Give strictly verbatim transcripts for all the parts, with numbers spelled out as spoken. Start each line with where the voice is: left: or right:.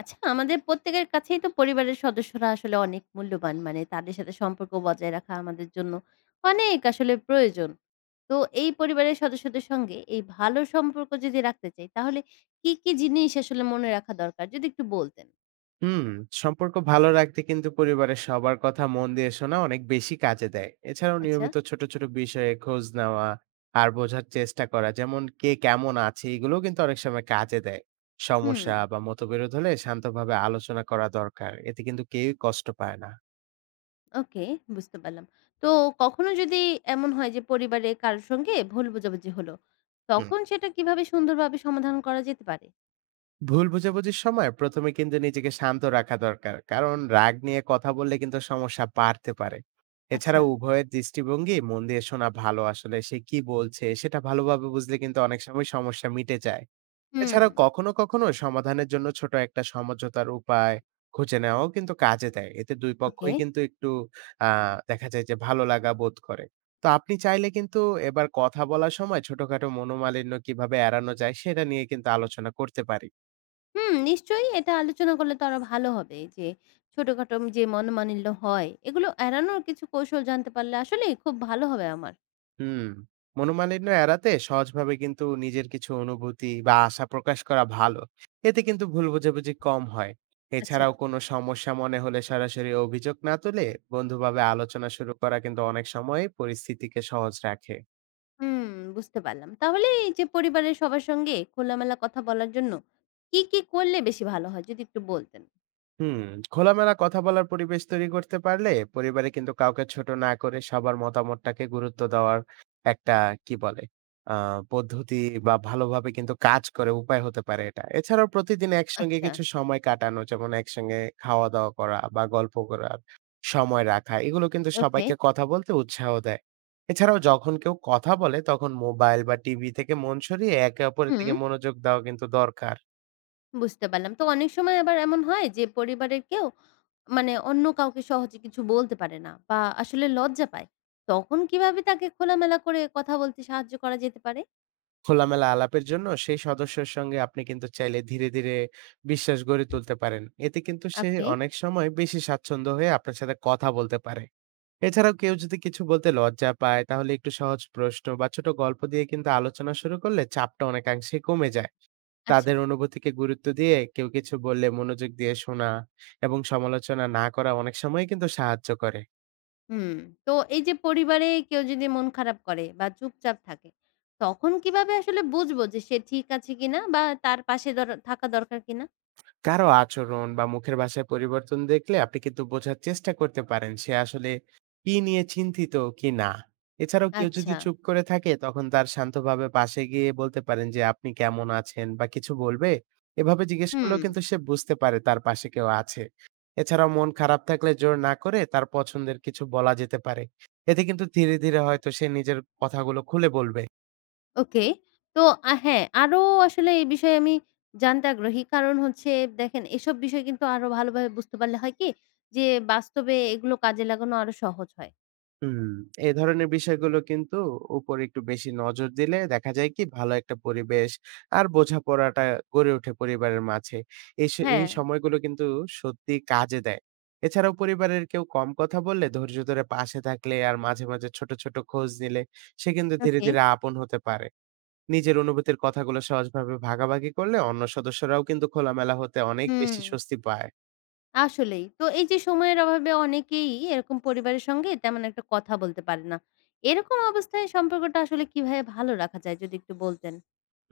left: আচ্ছা আমাদের প্রত্যেকের কাছেই তো পরিবারের সদস্যরা আসলে অনেক মূল্যবান। মানে তাদের সাথে সম্পর্ক বজায় রাখা আমাদের জন্য অনেক আসলে প্রয়োজন। তো এই পরিবারের সদস্যদের সঙ্গে এই ভালো সম্পর্ক যদি রাখতে চাই তাহলে কি, কি জিনিস আসলে মনে রাখা দরকার? যদি একটু বলতেন।
right: হুম, সম্পর্ক ভালো রাখতে কিন্তু পরিবারের সবার কথা মন দিয়ে শোনা অনেক বেশি কাজে দেয়। এছাড়াও
left: আচ্ছা।
right: নিয়মিত ছোট, ছোট বিষয়ে খোঁজ নেওয়া আর বোঝার চেষ্টা করা যেমন কে কেমন আছে এগুলোও কিন্তু অনেক সময় কাজে দেয়।
left: হুম,
right: সমস্যা বা মতবিরোধ হলে শান্তভাবে আলোচনা করা দরকার। এতে কিন্তু কেউই কষ্ট পায় না।
left: ওকে, বুঝতে পারলাম। তো কখনো যদি এমন হয় যে পরিবারে কারো সঙ্গে ভুল বোঝাবুঝি হলো,
right: হুম।
left: তখন সেটা কিভাবে সুন্দরভাবে সমাধান করা যেতে পারে?
right: ভুল বোঝাবুঝির সময় প্রথমে কিন্তু নিজেকে শান্ত রাখা দরকার, কারণ রাগ নিয়ে কথা বললে কিন্তু সমস্যা বাড়তে পারে। এছাড়া
left: আচ্ছা।
right: উভয়ের দৃষ্টিভঙ্গি মন দিয়ে শোনা ভালো, আসলে সে কি বলছে সেটা ভালোভাবে বুঝলে কিন্তু অনেক সময় সমস্যা মিটে যায়।
left: হুম,
right: এছাড়া কখনো কখনো সমাধানের জন্য ছোট একটা সমঝোতার উপায় খুঁজে নেওয়াও কিন্তু কাজে দেয়, এতে দুই
left: ওকে।
right: পক্ষই কিন্তু একটু আহ দেখা যায় যে ভালো লাগা বোধ করে। তো আপনি চাইলে কিন্তু এবার কথা বলার সময় ছোটখাটো মনোমালিন্য কিভাবে এড়ানো যায় সেটা নিয়ে কিন্তু আলোচনা করতে পারি।
left: হুম, নিশ্চয়ই এটা আলোচনা করলে তো আরো ভালো হবে যে ছোটখাটো যে মনোমালিন্য হয় এগুলো এড়ানোর কিছু কৌশল জানতে পারলে আসলেই খুব ভালো হবে আমার।
right: হুম। মনোমালিন্য এড়াতে সহজভাবে কিন্তু নিজের কিছু অনুভূতি বা আশা প্রকাশ করা ভালো। এতে কিন্তু ভুল বোঝাবুঝি কম হয়।
left: আচ্ছা,
right: এছাড়াও কোনো সমস্যা মনে হলে সরাসরি অভিযোগ না তুলে বন্ধুভাবে আলোচনা শুরু করা কিন্তু অনেক সময় পরিস্থিতিকে সহজ রাখে।
left: হুম, বুঝতে পারলাম। তাহলে এই যে পরিবারের সবার সঙ্গে খোলামেলা কথা বলার জন্য কি, কি করলে বেশি ভালো হয় যদি একটু বলতেন?
right: হুম। খোলামেলা কথা বলার পরিবেশ তৈরি করতে পারলে পরিবারে কিন্তু কাউকে ছোট না করে সবার মতামতটাকে গুরুত্ব দেওয়ার একটা কি বলে আহ পদ্ধতি বা ভালোভাবে কিন্তু কাজ করে উপায় হতে পারে এটা। এছাড়াও প্রতিদিন একসঙ্গে
left: আচ্ছা,
right: কিছু সময় কাটানো, যেমন একসঙ্গে খাওয়া দাওয়া করা বা গল্প করার সময় রাখা, এগুলো কিন্তু
left: ওকে,
right: সবাইকে কথা বলতে উৎসাহ দেয়। এছাড়াও যখন কেউ কথা বলে তখন মোবাইল বা টিভি থেকে মন সরিয়ে একে অপরের
left: হুম,
right: দিকে মনোযোগ দেওয়া কিন্তু দরকার।
left: বুঝতে পারলাম। তো অনেক সময় আবার এমন হয় যে পরিবারের কেউ মানে অন্য কাউকে সহজে কিছু বলতে পারে না বা আসলে লজ্জা পায়। তখন কিভাবে তাকে খোলামেলা করে কথা বলতে সাহায্য করা যেতে পারে?
right: খোলামেলা আলাপের জন্য সেই সদস্যের সঙ্গে আপনি কিন্তু চাইলে ধীরে, ধীরে বিশ্বাস গড়ে তুলতে পারেন। এতে কিন্তু সে
left: ওকে,
right: অনেক সময় বেশি স্বাচ্ছন্দ্য হয়ে আপনার সাথে কথা বলতে পারে। এছাড়াও কেউ যদি কিছু বলতে লজ্জা পায়, তাহলে একটু সহজ প্রশ্ন বা ছোট গল্প দিয়ে কিন্তু আলোচনা শুরু করলে চাপটা অনেকাংশেই কমে যায়।
left: আচ্ছা।
right: তাদের অনুভূতিকে গুরুত্ব দিয়ে কেউ কিছু বললে মনোযোগ দিয়ে শোনা এবং সমালোচনা না করা অনেক সময়ই কিন্তু সাহায্য করে।
left: হুম। তো এই যে পরিবারে কেউ যদি মন খারাপ করে বা চুপচাপ থাকে, তখন কিভাবে আসলে বুঝবো যে সে ঠিক আছে কিনা বা তার পাশে দর থাকা দরকার কিনা?
right: কারো আচরণ বা মুখের ভাষায় পরিবর্তন দেখলে আপনি কিন্তু বোঝার চেষ্টা করতে পারেন সে আসলে কি নিয়ে চিন্তিত কি না। এছাড়াও কেউ যদি
left: আচ্ছা।
right: চুপ করে থাকে তখন তার শান্তভাবে পাশে গিয়ে বলতে পারেন যে আপনি কেমন আছেন বা কিছু বলবে। এভাবে জিজ্ঞেস
left: হুম।
right: করলেও কিন্তু সে বুঝতে পারে তার পাশে কেউ আছে। এছাড়াও মন খারাপ থাকলে জোর না করে তার পছন্দের কিছু বলা যেতে পারে। এতে কিন্তু ধীরে, ধীরে হয়তো সে নিজের কথাগুলো খুলে বলবে।
left: ওকে। তো আ হ্যাঁ, আরো আসলে এই বিষয়ে আমি জানতে আগ্রহী। কারণ হচ্ছে, দেখেন এসব বিষয় কিন্তু আরো ভালোভাবে বুঝতে পারলে হয় কি যে বাস্তবে এগুলো কাজে লাগানো আরো সহজ হয়।
right: হুম, এই ধরনের বিষয়গুলো কিন্তু উপরে একটু বেশি নজর দিলে দেখা যায় কি ভালো একটা পরিবেশ আর বোঝাপড়াটা গড়ে ওঠে পরিবারের মাঝে। এই স এই
left: হ্যাঁ,
right: সময়গুলো কিন্তু সত্যি কাজে দেয়। এছাড়াও পরিবারের কেউ কম কথা বললে ধৈর্য ধরে পাশে থাকলে আর মাঝে, মাঝে ছোট, ছোট খোঁজ নিলে সে কিন্তু ধীরে,
left: ওকে।
right: ধীরে আপন হতে পারে। নিজের অনুভূতির কথাগুলো সহজভাবে ভাগাভাগি করলে অন্য সদস্যরাও কিন্তু খোলামেলা হতে অনেক
left: হুম।
right: বেশি স্বস্তি পায়।
left: আসলেই। তো এই যে সময়ের অভাবে অনেকেই এরকম পরিবারের সঙ্গে তেমন একটা কথা বলতে পারে না। এরকম অবস্থায় সম্পর্কটা আসলে কিভাবে ভালো রাখা যায় যদি একটু বলতেন?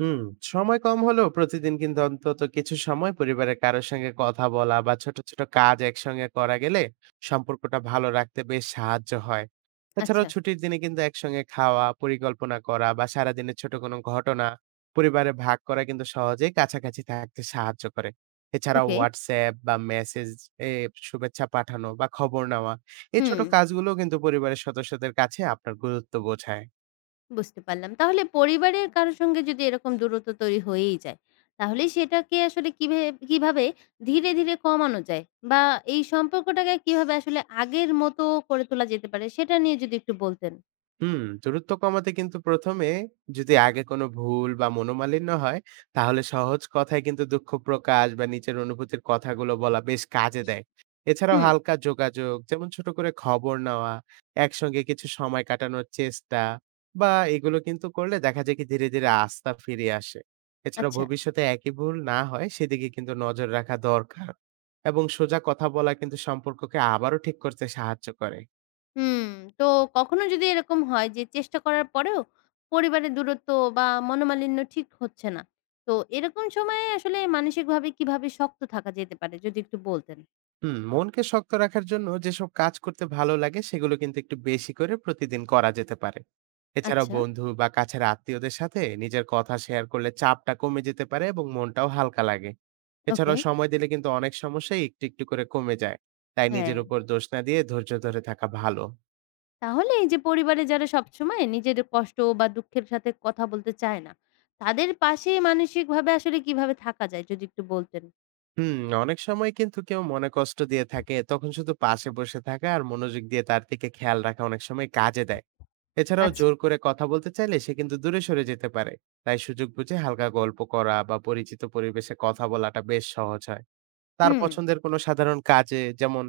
right: হুম, সময় কম হলেও প্রতিদিন কিন্তু অন্তত কিছু সময় পরিবারের কারোর সঙ্গে কথা বলা বা ছোট ছোট কাজ একসঙ্গে করা গেলে সম্পর্কটা ভালো রাখতে বেশ সাহায্য হয়। এছাড়াও
left: আচ্ছা,
right: ছুটির দিনে কিন্তু একসঙ্গে খাওয়া পরিকল্পনা করা বা সারাদিনের ছোট কোনো ঘটনা পরিবারে ভাগ করা কিন্তু সহজেই কাছাকাছি থাকতে সাহায্য করে। এছাড়াও
left: ওকে।
right: হোয়াটসঅ্যাপ বা মেসেজ এ শুভেচ্ছা পাঠানো বা খবর নেওয়া, এই
left: হুম,
right: ছোট কাজগুলো কিন্তু পরিবারের সদস্যদের কাছে আপনার গুরুত্ব বোঝায়।
left: বুঝতে পারলাম। তাহলে পরিবারের কারো সঙ্গে যদি এরকম দূরত্ব তৈরি হয়েই যায়, তাহলে সেটাকে আসলে কিভে কিভাবে ধীরে, ধীরে কমানো যায়? বা এই সম্পর্কটাকে কিভাবে আসলে আগের মতো করে তোলা যেতে পারে সেটা নিয়ে যদি একটু বলতেন?
right: হুম, দূরত্ব কমাতে কিন্তু প্রথম এ যদি আগে কোনো ভুল বা মনোমালিন্য হয়, তাহলে সহজ কথায় কিন্তু দুঃখ প্রকাশ বা নিজের অনুভূতির কথাগুলো বলা বেশ কাজে দেয়। এছাড়াও
left: হুম।
right: হালকা যোগাযোগ, যেমন ছোট করে খবর নেওয়া, একসঙ্গে কিছু সময় কাটানোর চেষ্টা বা এগুলো কিন্তু করলে দেখা যায় কি ধীরে, ধীরে আস্থা ফিরে আসে। এছাড়া
left: আচ্ছা।
right: ভবিষ্যতে একই ভুল না হয় সেদিকে কিন্তু নজর রাখা দরকার এবং সোজা কথা বলা কিন্তু সম্পর্ককে আবারও ঠিক করতে সাহায্য করে।
left: হুম, তো কখনো যদি এরকম হয় যে চেষ্টা করার পরেও পরিবারের দূরত্ব বা মনোমালিন্য ঠিক হচ্ছে না, তো এরকম সময়ে আসলে মানসিকভাবে কিভাবে শক্ত থাকা যেতে পারে যদি একটু বলতেন?
right: হুম, মনকে শক্ত রাখার জন্য যেসব কাজ করতে ভালো লাগে সেগুলো কিন্তু একটু বেশি করে প্রতিদিন করা যেতে পারে। এছাড়া
left: আচ্ছা,
right: বন্ধু বা কাছের আত্মীয়দের সাথে নিজের কথা শেয়ার করলে চাপটা কমে যেতে পারে এবং মনটাও হালকা লাগে।
left: ওকে,
right: এছাড়াও সময় দিলে কিন্তু অনেক সমস্যাই একটু, একটু করে কমে যায়। তাই নিজের
left: হ্যাঁ।
right: উপর দোষ না দিয়ে ধৈর্য ধরে থাকা ভালো।
left: তাহলে এই যে পরিবারে যারা সবসময় নিজের কষ্ট বা দুঃখের সাথে কথা বলতে চায় না, তাদের পাশে মানসিকভাবে আসলে কিভাবে থাকা যায় যদি একটু বলতেন?
right: হুম, অনেক সময় কিন্তু কেউ মনে কষ্ট দিয়ে থাকে, তখন শুধু পাশে বসে থাকা আর মনোযোগ দিয়ে তার দিকে খেয়াল রাখা অনেক সময় কাজে দেয়। এছাড়াও
left: আচ্ছা,
right: জোর করে কথা বলতে চাইলে সে কিন্তু দূরে সরে যেতে পারে। তাই সুযোগ বুঝে হালকা গল্প করা বা পরিচিত পরিবেশে কথা বলাটা বেশ সহজ হয়। তার
left: হুম,
right: পছন্দের কোনো সাধারণ কাজে, যেমন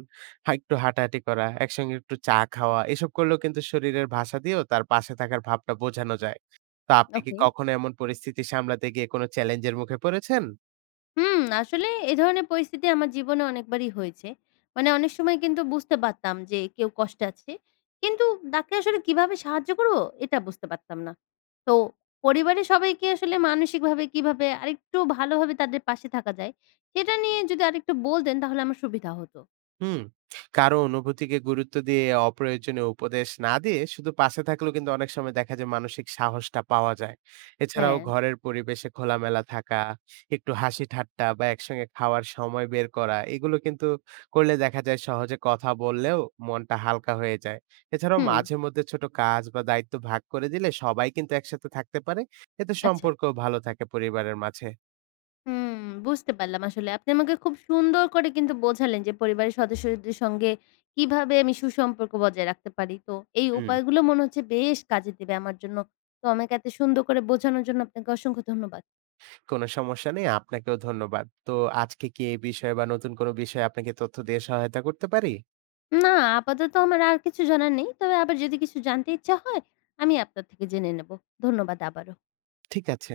right: হা একটু হাঁটাহাঁটি করা, একসঙ্গে একটু চা খাওয়া, এসব করলেও কিন্তু শরীরের ভাষা দিয়েও তার পাশে থাকার ভাবটা বোঝানো যায়। তো আপনি কি
left: ওকে।
right: কখনো এমন পরিস্থিতি সামলাতে গিয়ে কোনো চ্যালেঞ্জের মুখে পড়েছেন?
left: হুম, আসলে এ ধরনের পরিস্থিতি আমার জীবনে অনেকবারই হয়েছে। মানে অনেক সময় কিন্তু বুঝতে পারতাম যে কেউ কষ্টে আছে। কিন্তু তাকে আসলে কিভাবে সাহায্য করব এটা বুঝতে পারতাম না। তো পরিবারের সবাইকে আসলে মানসিকভাবে কিভাবে আরেকটু ভালোভাবে তাদের পাশে থাকা যায়, সেটা নিয়ে যদি আরেকটু বলতেন তাহলে আমার সুবিধা হতো।
right: হুম। কারো অনুভূতিকে গুরুত্ব দিয়ে অপ্রয়োজনীয় উপদেশ না দিয়ে শুধু পাশে থাকলেও কিন্তু অনেক সময় দেখা যায় মানসিক সাহসটা পাওয়া যায়। এছাড়াও
left: হ্যাঁ,
right: ঘরের পরিবেশে খোলামেলা থাকা, একটু হাসি ঠাট্টা বা একসঙ্গে খাওয়ার সময় বের করা, এগুলো কিন্তু করলে দেখা যায় সহজে কথা বললেও মনটা হালকা হয়ে যায়। এছাড়াও
left: হুম,
right: মাঝে মধ্যে ছোট কাজ বা দায়িত্ব ভাগ করে দিলে সবাই কিন্তু একসাথে থাকতে পারে। এতে
left: আচ্ছা।
right: সম্পর্কও ভালো থাকে পরিবারের মাঝে।
left: হুম, বুঝতে পারলাম আসলে। আপনি আমাকে খুব সুন্দর করে কিন্তু বোঝালেন যে পরিবারের সদস্যদের সঙ্গে কিভাবে আমি সুসম্পর্ক বজায় রাখতে পারি। তো এই
right: হুম।
left: উপায়গুলো মনে হচ্ছে বেশ কাজে দেবে আমার জন্য। তো আমাকে এত সুন্দর করে বোঝানোর জন্য আপনাকে অসংখ্য ধন্যবাদ।
right: কোনো সমস্যা নেই। আপনাকেও ধন্যবাদ। তো আজকে কি এই বিষয়ে বা নতুন কোনো বিষয়ে আপনাকে তথ্য দিয়ে সহায়তা করতে পারি?
left: না, আপাতত আমার আর কিছু জানার নেই। তবে আবার যদি কিছু জানতে ইচ্ছা হয়, আমি আপনার থেকে জেনে নেব। ধন্যবাদ আবারও।
right: ঠিক আছে।